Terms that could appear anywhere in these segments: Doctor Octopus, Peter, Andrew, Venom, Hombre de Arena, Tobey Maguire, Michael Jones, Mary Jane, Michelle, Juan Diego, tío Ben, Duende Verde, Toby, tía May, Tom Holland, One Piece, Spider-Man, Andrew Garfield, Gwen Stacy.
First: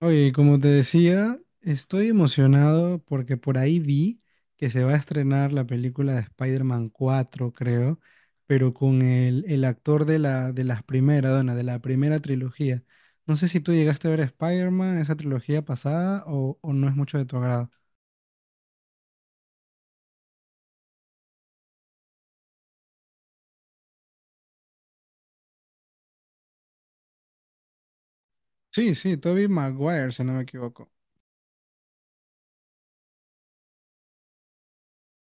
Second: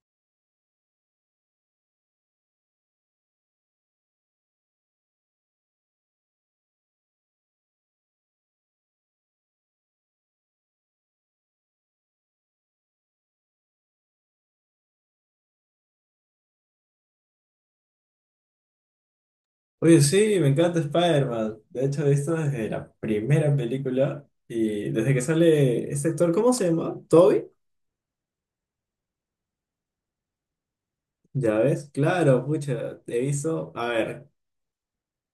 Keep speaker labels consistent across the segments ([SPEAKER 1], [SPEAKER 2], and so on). [SPEAKER 1] Oye, como te decía, estoy emocionado porque por ahí vi que se va a estrenar la película de Spider-Man 4, creo, pero con el actor de la, de las primeras, dona, de la primera trilogía. No sé si tú llegaste a ver Spider-Man, esa trilogía pasada, o no es mucho de tu agrado.
[SPEAKER 2] Oye, sí, me encanta Spider-Man. De hecho, he visto desde la primera película y desde que sale este actor, ¿cómo se llama? ¿Toby?
[SPEAKER 1] Sí, sí, Tobey Maguire, si no me equivoco.
[SPEAKER 2] Ya ves, claro, pucha, he visto, a ver,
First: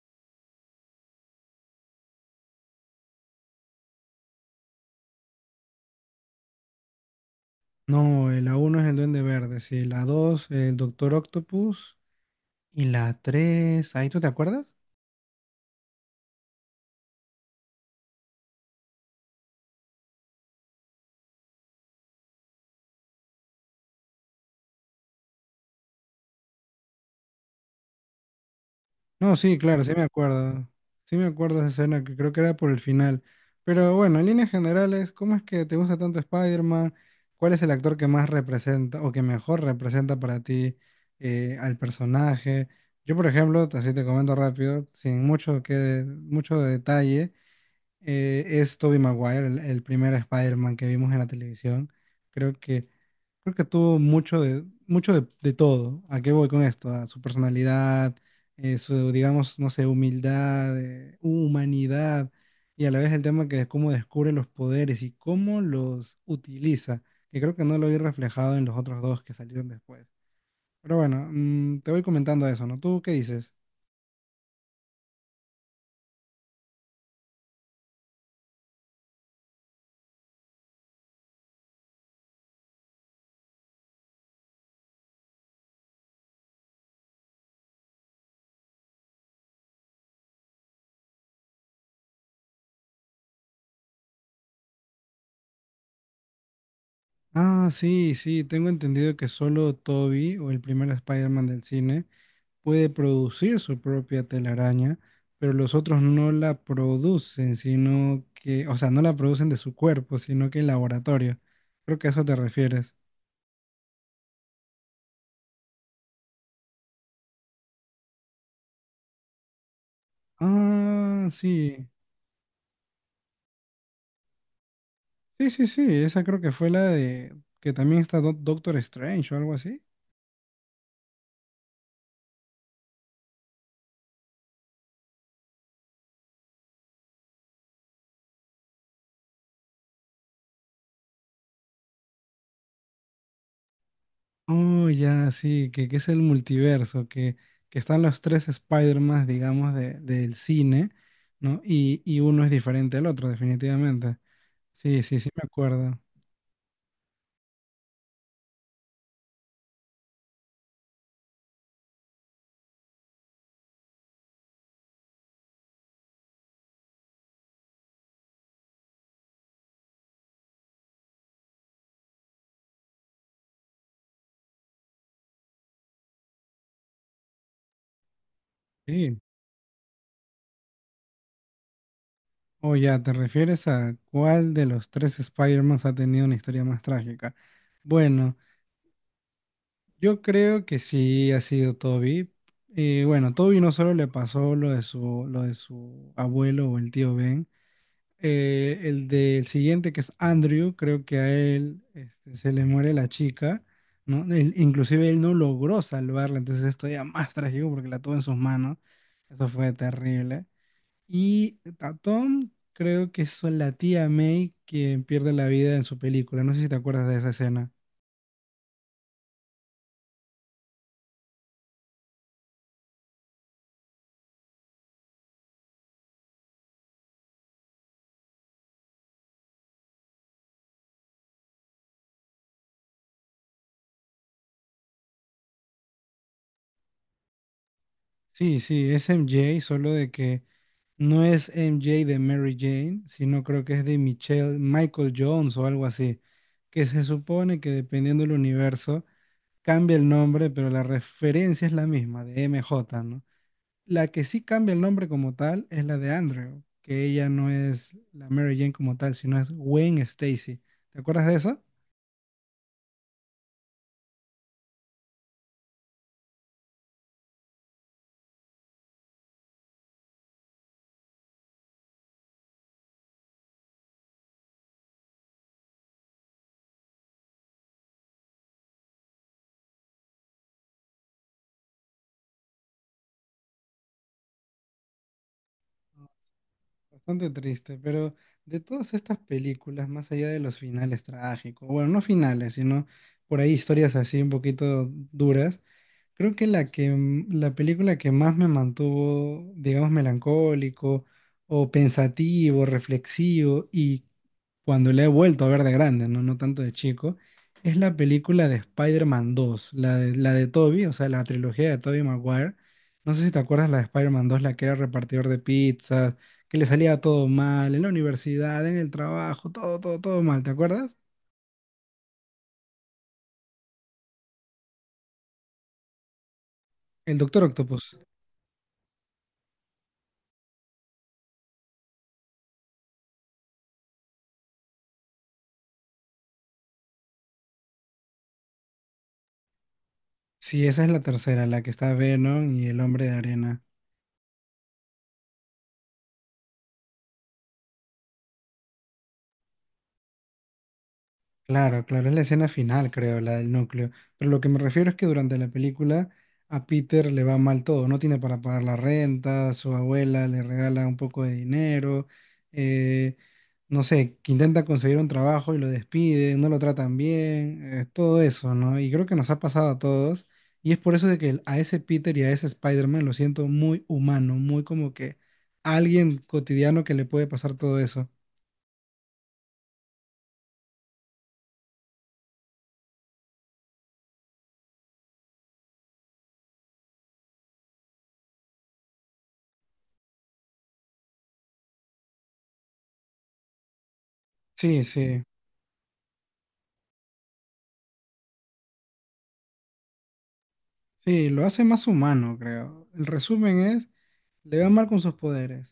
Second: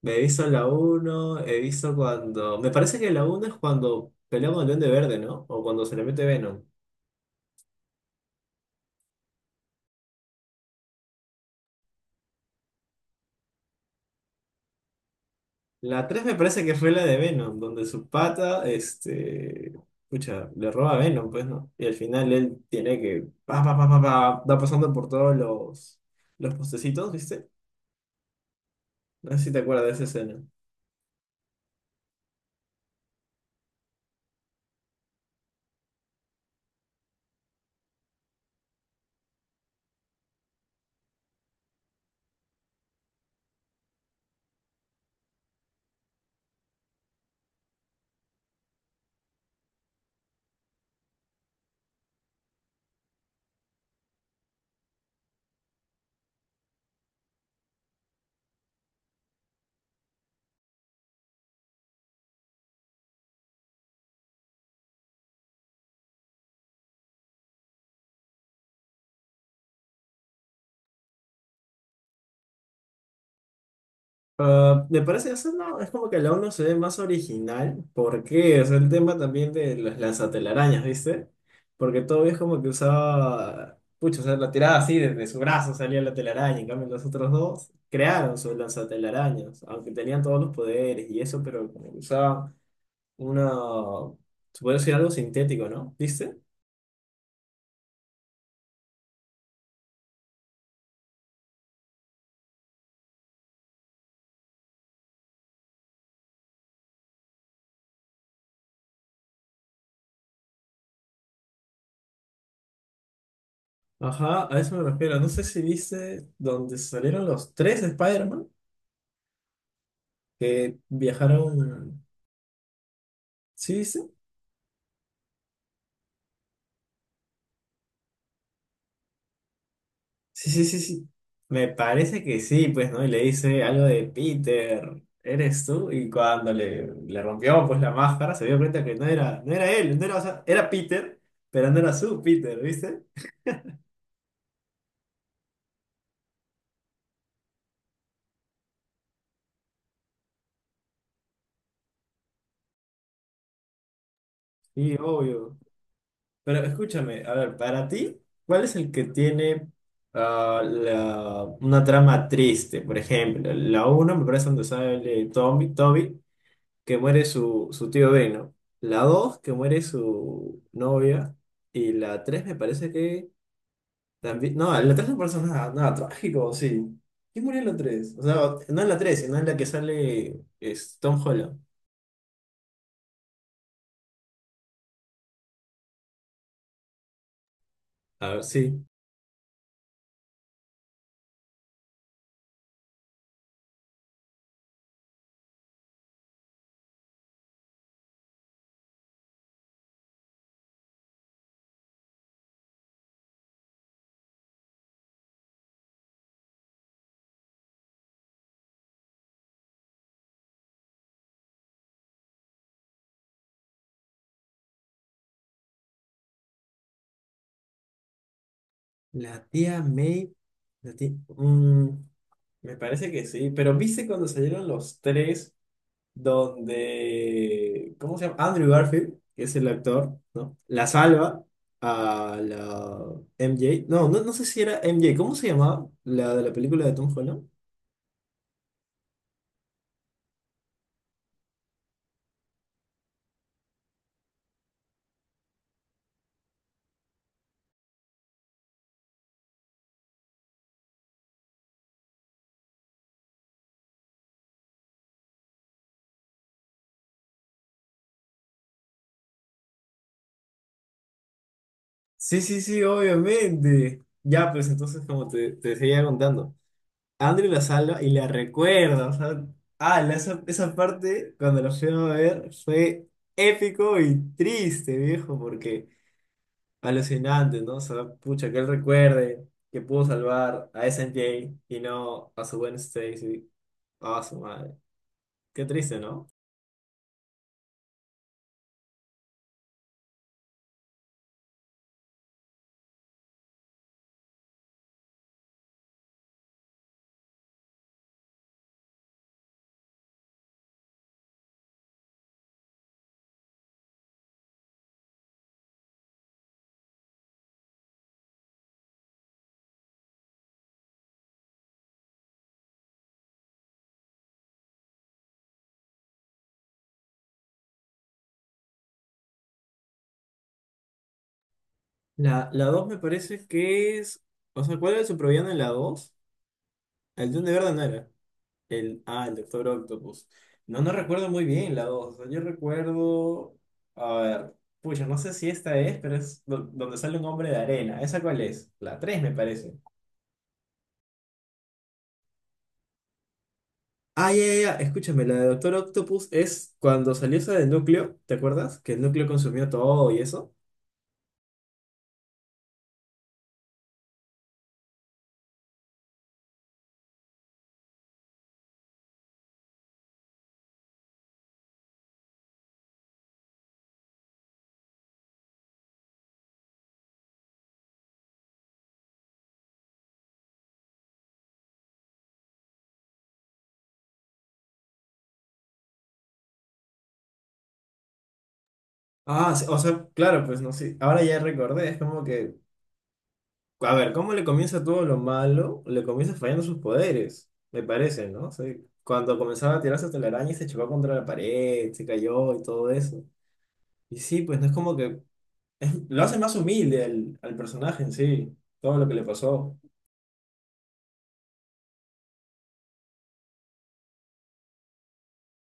[SPEAKER 2] me he visto la uno me parece que la uno es cuando pelea con el Duende Verde, ¿no? O cuando se le mete Venom.
[SPEAKER 1] No, la uno es el Duende Verde, sí, la 2 el Doctor Octopus, y la 3, ¿ahí tú te acuerdas?
[SPEAKER 2] La 3 me parece que fue la de Venom, donde su pata, pucha, le roba a Venom, pues, ¿no? Y al final él tiene que, pa, pa, pa, pa, pa, va pasando por todos los postecitos, ¿viste? No
[SPEAKER 1] No,
[SPEAKER 2] sé si
[SPEAKER 1] sí,
[SPEAKER 2] te
[SPEAKER 1] claro,
[SPEAKER 2] acuerdas
[SPEAKER 1] sí
[SPEAKER 2] de
[SPEAKER 1] me
[SPEAKER 2] esa escena.
[SPEAKER 1] acuerdo. Sí me acuerdo de esa escena que creo que era por el final. Pero bueno, en líneas generales, ¿cómo es que te gusta tanto Spider-Man? ¿Cuál es el actor que más representa o que mejor representa para ti al personaje? Yo, por ejemplo, así te comento rápido, sin mucho que mucho detalle, es Tobey Maguire, el primer Spider-Man que vimos en la televisión. Creo que, creo que tuvo mucho de todo. ¿A qué voy con esto? A su personalidad, su, digamos, no sé, humildad, humanidad, y a la vez el tema que es cómo descubre los poderes y cómo los utiliza, que creo que no lo vi reflejado en los otros dos que salieron después. Pero bueno, te voy comentando eso, ¿no? ¿Tú qué dices?
[SPEAKER 2] Ah, me parece eso no, es como que la uno se ve más original. ¿Por qué? O sea, el tema también de las lanzatelarañas, ¿viste? Porque todavía es como que usaba. Pucha, o sea, la tiraba así, desde su brazo salía la telaraña. En cambio, los otros dos crearon sus lanzatelarañas, aunque tenían todos los poderes y eso, pero como que usaban una. Se puede decir algo sintético, ¿no? ¿Viste?
[SPEAKER 1] Ah, sí, sí, tengo entendido que solo Toby o el primer Spider-Man del cine puede producir su propia telaraña, pero los otros no la producen, sino que, o sea, no la producen de su cuerpo, sino que en laboratorio. Creo que a eso te refieres.
[SPEAKER 2] Ajá, a eso me refiero. No sé si viste donde salieron los tres Spider-Man que
[SPEAKER 1] Ah, sí.
[SPEAKER 2] viajaron. Sí, sí,
[SPEAKER 1] Sí, sí, sí, esa creo que fue la de que también está Doctor Strange o algo así.
[SPEAKER 2] sí, sí, sí, sí. Me parece que sí, pues, ¿no? Y le dice algo de Peter, ¿eres tú? Y cuando le rompió, pues, la máscara, se dio cuenta que no era, no era él, no era, o sea, era Peter, pero no era su Peter, ¿viste?
[SPEAKER 1] Oh, ya, sí, que es el multiverso, que están los tres Spider-Man, digamos, de, del cine, ¿no? Y uno es diferente al otro, definitivamente.
[SPEAKER 2] Y
[SPEAKER 1] Sí, sí, sí, me
[SPEAKER 2] obvio.
[SPEAKER 1] acuerdo.
[SPEAKER 2] Pero escúchame, a ver, para ti, ¿cuál es el que tiene una trama triste? Por ejemplo, la uno me parece donde sale Tommy, Toby, que muere su tío Ben, ¿no? La 2 que muere su novia. Y la 3 me parece que también. No, en la 3 no pasa nada, nada trágico, sí. ¿Quién murió en la 3? O sea, no en la
[SPEAKER 1] Sí.
[SPEAKER 2] 3 sino en la que sale es Tom Holland.
[SPEAKER 1] Oh, ya, ¿te refieres a cuál de los tres Spider-Man ha tenido una historia más trágica? Bueno,
[SPEAKER 2] A ver, sí.
[SPEAKER 1] yo creo que sí ha sido Toby. Y bueno, Toby no solo le pasó lo de su abuelo o el tío Ben. El del siguiente, que es Andrew, creo que a él se le muere la chica, ¿no? Inclusive él no logró salvarla, entonces esto ya más trágico porque la tuvo en sus manos. Eso fue terrible. Y a Tom, creo que es la tía May quien pierde la vida en su película. No sé si te acuerdas de esa escena.
[SPEAKER 2] La tía May. La tía- mm, me parece que sí, pero ¿viste cuando salieron los tres? Donde, ¿cómo se llama? Andrew Garfield, que es el actor, ¿no? La salva a la MJ. No, no, no sé si era MJ, ¿cómo se llamaba? La de la película de Tom Holland.
[SPEAKER 1] Sí, sí, es MJ, solo de que no es MJ de Mary Jane, sino creo que es de Michelle, Michael Jones o algo así, que se supone que dependiendo del universo cambia el nombre, pero la referencia es la misma, de MJ, ¿no? La que sí cambia el nombre como tal es la de Andrew, que ella no es la Mary Jane como tal, sino es Gwen Stacy. ¿Te acuerdas de eso?
[SPEAKER 2] Sí, sí, sí, obviamente. Ya, pues entonces, como te seguía contando, Andrew la salva y la recuerda. O sea, esa parte, cuando la fui a ver, fue épico y triste, viejo, porque alucinante, ¿no? O sea, pucha, que él recuerde que pudo salvar a S. N J. y no a su buen Stacy, a su madre. Qué triste, ¿no?
[SPEAKER 1] Bastante triste, pero de todas estas películas, más allá de los finales trágicos, bueno, no finales, sino por ahí historias así un poquito duras, creo que la película que más me mantuvo, digamos, melancólico o pensativo, reflexivo y cuando la he vuelto a ver de grande, no, no tanto de chico, es la película de Spider-Man 2, la de Tobey, o sea, la trilogía de Tobey Maguire. No sé si te acuerdas la de Spider-Man 2, la que era repartidor de pizzas, que le salía todo mal en la universidad, en el trabajo, todo mal, ¿te acuerdas?
[SPEAKER 2] La dos me parece que es. O sea, ¿cuál era su supervillano en la 2?
[SPEAKER 1] El
[SPEAKER 2] El
[SPEAKER 1] Doctor
[SPEAKER 2] de Verde no
[SPEAKER 1] Octopus.
[SPEAKER 2] era. El Doctor Octopus. No, no recuerdo muy bien la 2. O sea, yo recuerdo. A ver, pucha, no sé si esta es, pero es donde sale un hombre de arena. ¿Esa cuál es? La 3 me parece.
[SPEAKER 1] Sí, esa es la tercera, la que está Venom y el Hombre de Arena.
[SPEAKER 2] Ah, ya, ya, ya, escúchame, la de Doctor Octopus es cuando salió esa del núcleo, ¿te acuerdas? Que el núcleo consumió todo y eso.
[SPEAKER 1] Claro, claro, es la escena final, creo, la del núcleo. Pero lo que me refiero es que durante la película a Peter le va mal todo, no tiene para pagar la renta, su abuela le regala un poco de dinero. eh, no sé, que intenta conseguir un trabajo y lo despiden, no lo tratan bien, todo eso, ¿no? Y creo que nos ha pasado a todos. Y es por eso de que a ese Peter y a ese Spider-Man lo siento muy humano, muy como que alguien cotidiano que le puede pasar todo eso.
[SPEAKER 2] Ah, sí, o sea, claro, pues no sé, ahora ya recordé, es como que, a ver, ¿cómo le comienza todo lo malo? Le comienza fallando sus poderes, me parece, ¿no? O sea, cuando comenzaba a tirarse hasta la araña y se chocó contra la pared, se cayó y todo eso. Y sí, pues no es
[SPEAKER 1] Sí,
[SPEAKER 2] como
[SPEAKER 1] sí.
[SPEAKER 2] que, lo hace más humilde al personaje en sí, todo lo que le pasó.
[SPEAKER 1] Sí, lo hace más humano, creo. El resumen es, le va mal con sus poderes,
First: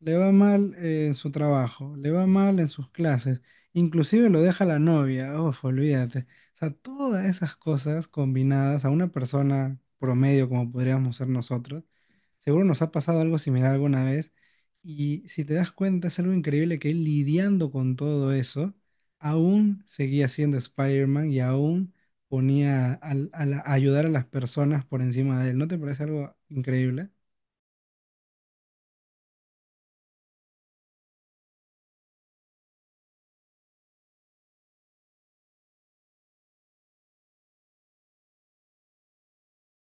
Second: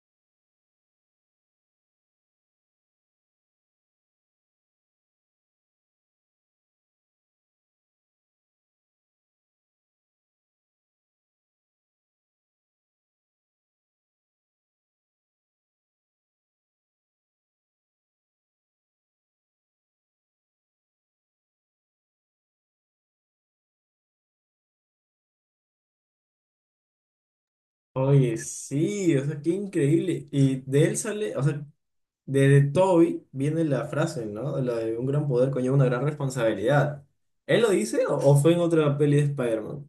[SPEAKER 1] le va mal en su trabajo, le va mal en sus clases, inclusive lo deja la novia, uf, olvídate. O sea, todas esas cosas combinadas a una persona promedio como podríamos ser nosotros, seguro nos ha pasado algo similar alguna vez y si te das cuenta es algo increíble que él lidiando con todo eso, aún seguía siendo Spider-Man y aún ponía a ayudar a las personas por encima de él. ¿No te parece algo increíble?
[SPEAKER 2] Oye, sí, o sea, qué increíble. Y de él sale, o sea, desde Toby viene la frase, ¿no? La de un gran poder conlleva una gran responsabilidad. ¿Él lo dice o fue en otra peli de Spider-Man?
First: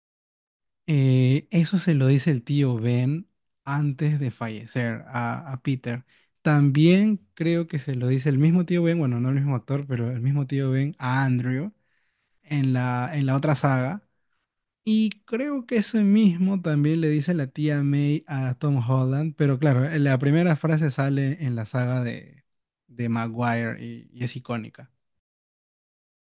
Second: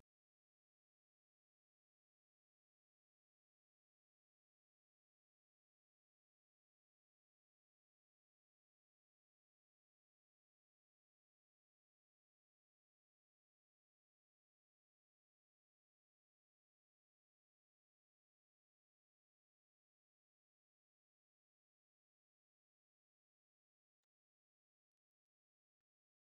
[SPEAKER 1] Eso se lo dice el tío Ben antes de fallecer a Peter. También creo que se lo dice el mismo tío Ben, bueno, no el mismo actor, pero el mismo tío Ben a Andrew en en la otra saga. Y creo que ese mismo también le dice la tía May a Tom Holland, pero claro, la primera frase sale en la saga de Maguire y es icónica.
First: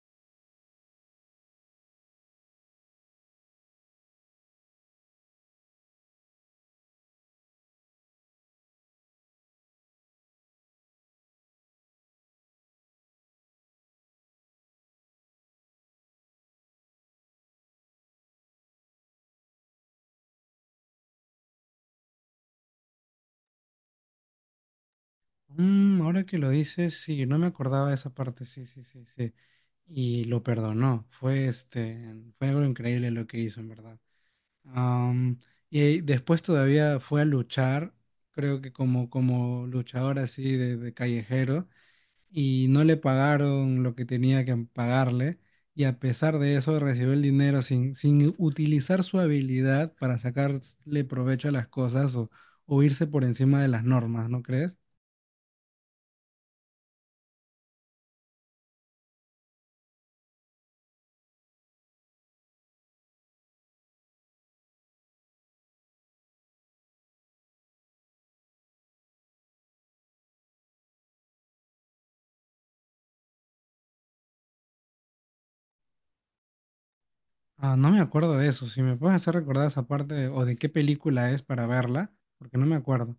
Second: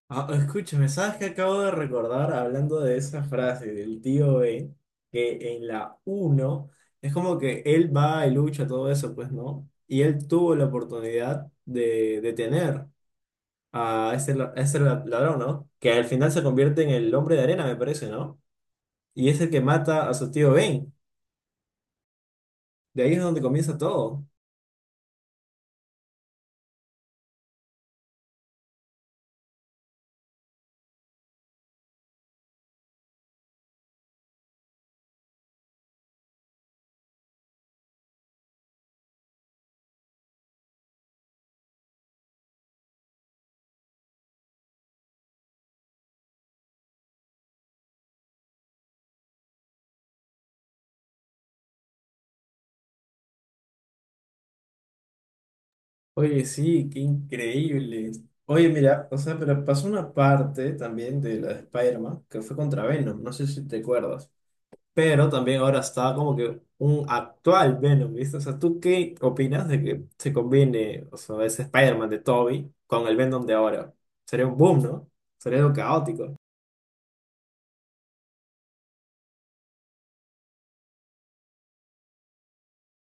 [SPEAKER 2] Ah, escúchame, ¿sabes qué acabo de recordar hablando de esa frase del tío Ben? Que en la uno es como que él va y lucha todo eso, pues, ¿no? Y él tuvo la oportunidad de detener a ese ladrón, ¿no? Que al final se convierte en el hombre de arena, me parece, ¿no? Y es el que mata a su tío Ben. De ahí es donde comienza todo.
[SPEAKER 1] Mm, ahora que lo dices, sí, no me acordaba de esa parte, sí, sí, sí, sí. Y lo perdonó. Fue algo increíble lo que hizo, en verdad. Am, y después todavía fue a luchar, creo que como luchador así de callejero, y no le pagaron lo que tenía que pagarle, y a pesar de eso recibió el dinero sin utilizar su habilidad para sacarle provecho a las cosas o irse por encima de las normas, ¿no crees?
[SPEAKER 2] Oye, sí, qué increíble. Oye, mira, o sea, pero pasó una parte también de la de Spider-Man que fue contra Venom, no sé si te acuerdas, pero también ahora está como que un actual Venom, ¿viste? O sea, ¿tú qué opinas de que se combine, o sea, ese Spider-Man de Toby con el Venom de ahora? Sería un boom, ¿no? Sería algo caótico.
[SPEAKER 1] Ah, no me acuerdo de eso. Si me puedes hacer recordar esa parte o de qué película es para verla, porque no me acuerdo.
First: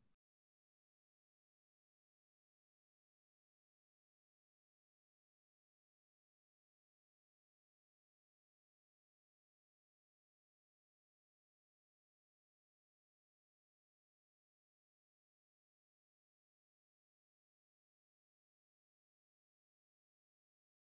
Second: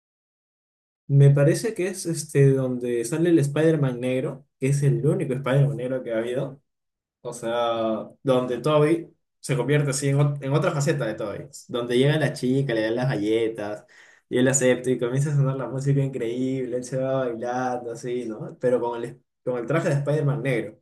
[SPEAKER 2] Me parece que es este donde sale el Spider-Man negro, que es el único Spider-Man negro que ha habido. O sea, donde Toby se convierte así en otra faceta de Toby. Donde llega la chica, le dan las galletas, y él acepta y comienza a sonar la música increíble, él se va bailando así, ¿no? Pero con el traje de Spider-Man negro.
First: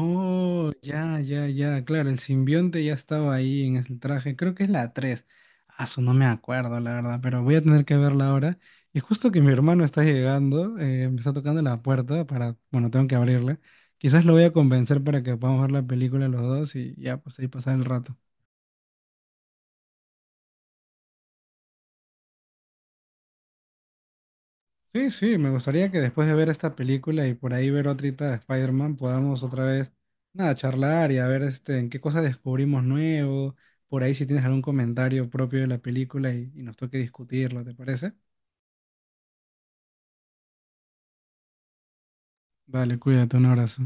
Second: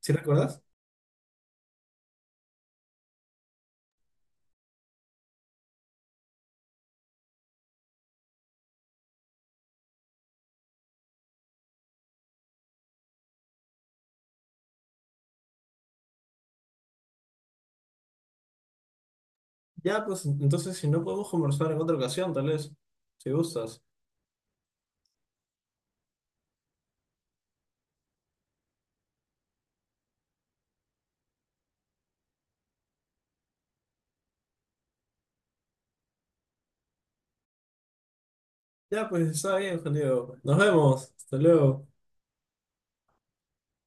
[SPEAKER 2] ¿Sí recuerdas?
[SPEAKER 1] ya, ya, ya. Claro, el simbionte ya estaba ahí en ese traje. Creo que es la 3. Ah, su no me acuerdo, la verdad, pero voy a tener que verla ahora. Y justo que mi hermano está llegando, me está tocando la puerta para, bueno, tengo que abrirla. Quizás lo voy a convencer para que podamos ver la película los dos y ya, pues ahí pasar el rato.
[SPEAKER 2] Ya, pues entonces si no podemos conversar en otra ocasión, tal vez, si gustas.
[SPEAKER 1] Sí, sí, me gustaría que después de ver esta película y por ahí ver otrita de Spider-Man podamos otra vez, nada, charlar y a ver este, en qué cosas descubrimos nuevo, por ahí si tienes algún comentario propio de la película y nos toque discutirlo, ¿te parece?
[SPEAKER 2] Ya, pues está bien, Juan Diego. Nos vemos. Hasta luego.
[SPEAKER 1] Dale, cuídate, un abrazo.